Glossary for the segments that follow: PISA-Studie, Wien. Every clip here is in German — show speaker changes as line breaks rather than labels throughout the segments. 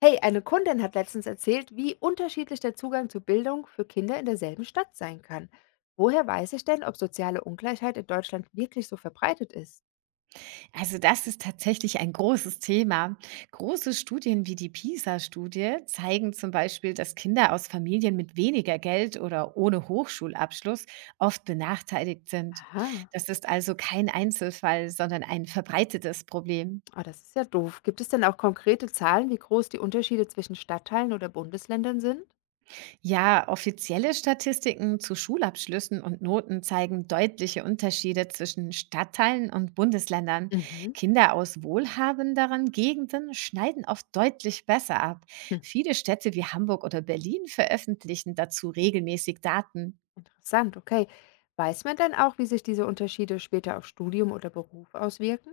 Hey, eine Kundin hat letztens erzählt, wie unterschiedlich der Zugang zu Bildung für Kinder in derselben Stadt sein kann. Woher weiß ich denn, ob soziale Ungleichheit in Deutschland wirklich so verbreitet ist?
Also das ist tatsächlich ein großes Thema. Große Studien wie die PISA-Studie zeigen zum Beispiel, dass Kinder aus Familien mit weniger Geld oder ohne Hochschulabschluss oft benachteiligt sind.
Aha,
Das ist also kein Einzelfall, sondern ein verbreitetes Problem.
ah, das ist ja doof. Gibt es denn auch konkrete Zahlen, wie groß die Unterschiede zwischen Stadtteilen oder Bundesländern sind?
Ja, offizielle Statistiken zu Schulabschlüssen und Noten zeigen deutliche Unterschiede zwischen Stadtteilen und Bundesländern.
Mhm.
Kinder aus wohlhabenderen Gegenden schneiden oft deutlich besser ab.
Hm.
Viele Städte wie Hamburg oder Berlin veröffentlichen dazu regelmäßig Daten.
Interessant, okay. Weiß man denn auch, wie sich diese Unterschiede später auf Studium oder Beruf auswirken?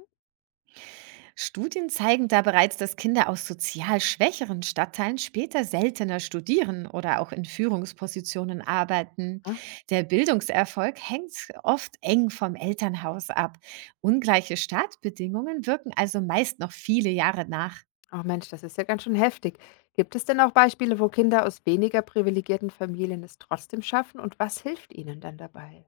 Studien zeigen da bereits, dass Kinder aus sozial schwächeren Stadtteilen später seltener studieren oder auch in Führungspositionen arbeiten. Der Bildungserfolg hängt oft eng vom Elternhaus ab. Ungleiche Startbedingungen wirken also meist noch viele Jahre nach.
Oh Mensch, das ist ja ganz schön heftig. Gibt es denn auch Beispiele, wo Kinder aus weniger privilegierten Familien es trotzdem schaffen und was hilft ihnen dann dabei?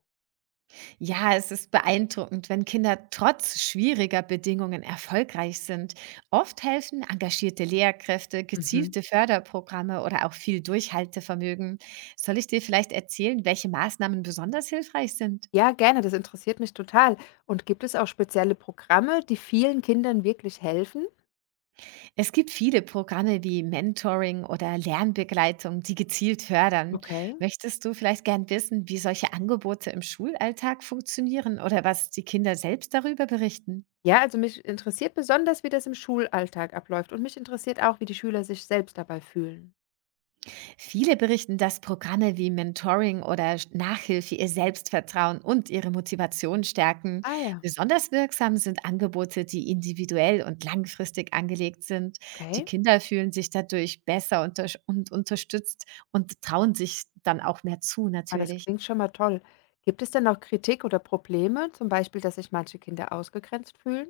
Ja, es ist beeindruckend, wenn Kinder trotz schwieriger Bedingungen erfolgreich sind. Oft helfen engagierte Lehrkräfte,
Mhm.
gezielte Förderprogramme oder auch viel Durchhaltevermögen. Soll ich dir vielleicht erzählen, welche Maßnahmen besonders hilfreich sind?
Ja, gerne, das interessiert mich total. Und gibt es auch spezielle Programme, die vielen Kindern wirklich helfen?
Es gibt viele Programme wie Mentoring oder Lernbegleitung, die gezielt fördern.
Okay.
Möchtest du vielleicht gern wissen, wie solche Angebote im Schulalltag funktionieren oder was die Kinder selbst darüber berichten?
Ja, also mich interessiert besonders, wie das im Schulalltag abläuft und mich interessiert auch, wie die Schüler sich selbst dabei fühlen.
Viele berichten, dass Programme wie Mentoring oder Nachhilfe ihr Selbstvertrauen und ihre Motivation stärken.
Ah ja,
Besonders wirksam sind Angebote, die individuell und langfristig angelegt sind. Die
okay.
Kinder fühlen sich dadurch besser und unterstützt und trauen sich dann auch mehr zu,
Ah, das
natürlich.
klingt schon mal toll. Gibt es denn auch Kritik oder Probleme, zum Beispiel, dass sich manche Kinder ausgegrenzt fühlen?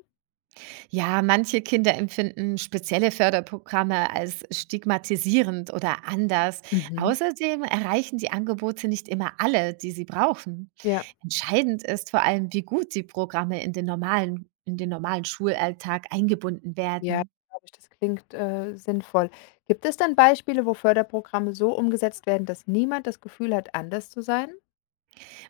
Ja, manche Kinder empfinden spezielle Förderprogramme als stigmatisierend oder anders.
Mhm.
Außerdem erreichen die Angebote nicht immer alle, die sie brauchen.
Ja.
Entscheidend ist vor allem, wie gut die Programme in den normalen Schulalltag eingebunden
Ja,
werden.
glaube ich, das klingt, sinnvoll. Gibt es denn Beispiele, wo Förderprogramme so umgesetzt werden, dass niemand das Gefühl hat, anders zu sein?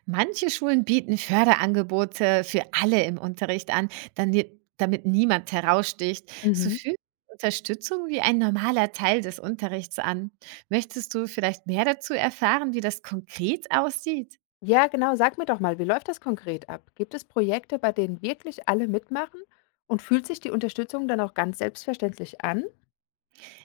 Manche Schulen bieten Förderangebote für alle im Unterricht an, damit niemand heraussticht. So
Mhm.
fühlt sich Unterstützung wie ein normaler Teil des Unterrichts an. Möchtest du vielleicht mehr dazu erfahren, wie das konkret aussieht?
Ja, genau. Sag mir doch mal, wie läuft das konkret ab? Gibt es Projekte, bei denen wirklich alle mitmachen? Und fühlt sich die Unterstützung dann auch ganz selbstverständlich an?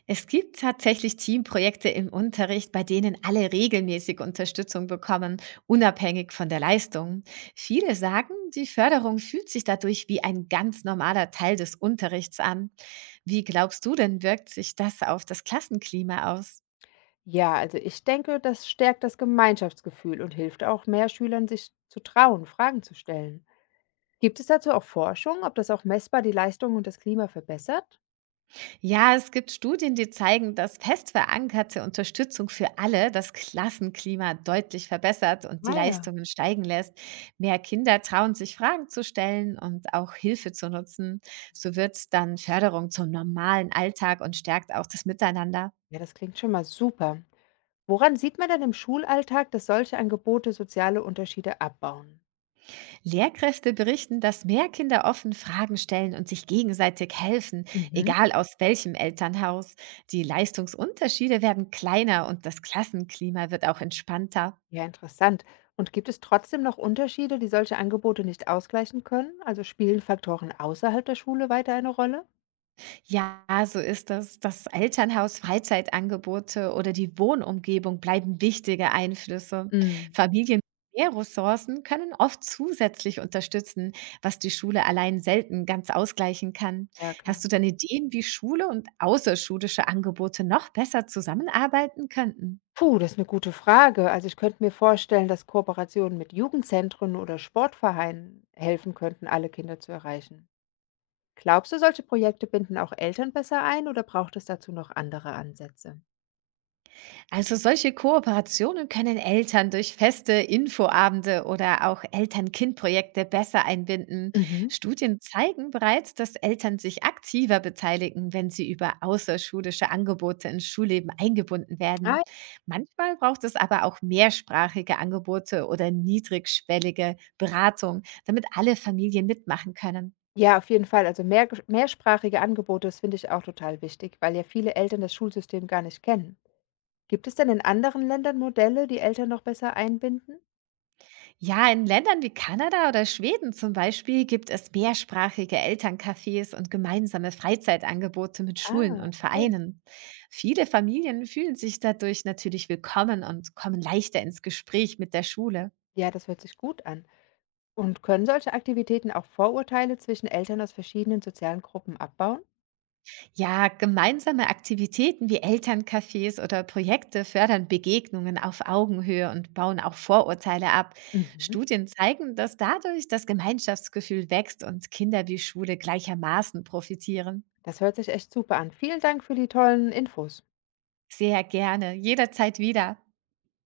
Es gibt tatsächlich Teamprojekte im Unterricht, bei denen alle regelmäßig Unterstützung bekommen, unabhängig von der Leistung. Viele sagen, die Förderung fühlt sich dadurch wie ein ganz normaler Teil des Unterrichts an. Wie glaubst du denn, wirkt sich das auf das Klassenklima aus?
Ja, also ich denke, das stärkt das Gemeinschaftsgefühl und hilft auch mehr Schülern, sich zu trauen, Fragen zu stellen. Gibt es dazu auch Forschung, ob das auch messbar die Leistung und das Klima verbessert?
Ja, es gibt Studien, die zeigen, dass fest verankerte Unterstützung für alle das Klassenklima deutlich verbessert und die
Ah ja.
Leistungen steigen lässt. Mehr Kinder trauen sich Fragen zu stellen und auch Hilfe zu nutzen. So wird dann Förderung zum normalen Alltag und stärkt auch das Miteinander.
Ja, das klingt schon mal super. Woran sieht man denn im Schulalltag, dass solche Angebote soziale Unterschiede abbauen?
Lehrkräfte berichten, dass mehr Kinder offen Fragen stellen und sich gegenseitig helfen,
Mhm.
egal aus welchem Elternhaus. Die Leistungsunterschiede werden kleiner und das Klassenklima wird auch entspannter.
Ja, interessant. Und gibt es trotzdem noch Unterschiede, die solche Angebote nicht ausgleichen können? Also spielen Faktoren außerhalb der Schule weiter eine Rolle?
Ja, so ist das. Das Elternhaus, Freizeitangebote oder die Wohnumgebung bleiben wichtige Einflüsse.
Mm.
Familien mit mehr Ressourcen können oft zusätzlich unterstützen, was die Schule allein selten ganz ausgleichen kann.
Ja,
Hast
klar.
du denn Ideen, wie Schule und außerschulische Angebote noch besser zusammenarbeiten könnten?
Puh, das ist eine gute Frage. Also ich könnte mir vorstellen, dass Kooperationen mit Jugendzentren oder Sportvereinen helfen könnten, alle Kinder zu erreichen. Glaubst du, solche Projekte binden auch Eltern besser ein oder braucht es dazu noch andere Ansätze?
Also solche Kooperationen können Eltern durch feste Infoabende oder auch Eltern-Kind-Projekte besser einbinden.
Mhm.
Studien zeigen bereits, dass Eltern sich aktiver beteiligen, wenn sie über außerschulische Angebote ins Schulleben eingebunden werden.
Ah.
Manchmal braucht es aber auch mehrsprachige Angebote oder niedrigschwellige Beratung, damit alle Familien mitmachen können.
Ja, auf jeden Fall. Also mehrsprachige Angebote, das finde ich auch total wichtig, weil ja viele Eltern das Schulsystem gar nicht kennen. Gibt es denn in anderen Ländern Modelle, die Eltern noch besser einbinden?
Ja, in Ländern wie Kanada oder Schweden zum Beispiel gibt es mehrsprachige Elterncafés und gemeinsame Freizeitangebote mit Schulen
Ah,
und
okay.
Vereinen. Viele Familien fühlen sich dadurch natürlich willkommen und kommen leichter ins Gespräch mit der Schule.
Ja, das hört sich gut an. Und können solche Aktivitäten auch Vorurteile zwischen Eltern aus verschiedenen sozialen Gruppen abbauen?
Ja, gemeinsame Aktivitäten wie Elterncafés oder Projekte fördern Begegnungen auf Augenhöhe und bauen auch Vorurteile ab.
Mhm.
Studien zeigen, dass dadurch das Gemeinschaftsgefühl wächst und Kinder wie Schule gleichermaßen profitieren.
Das hört sich echt super an. Vielen Dank für die tollen Infos.
Sehr gerne, jederzeit wieder.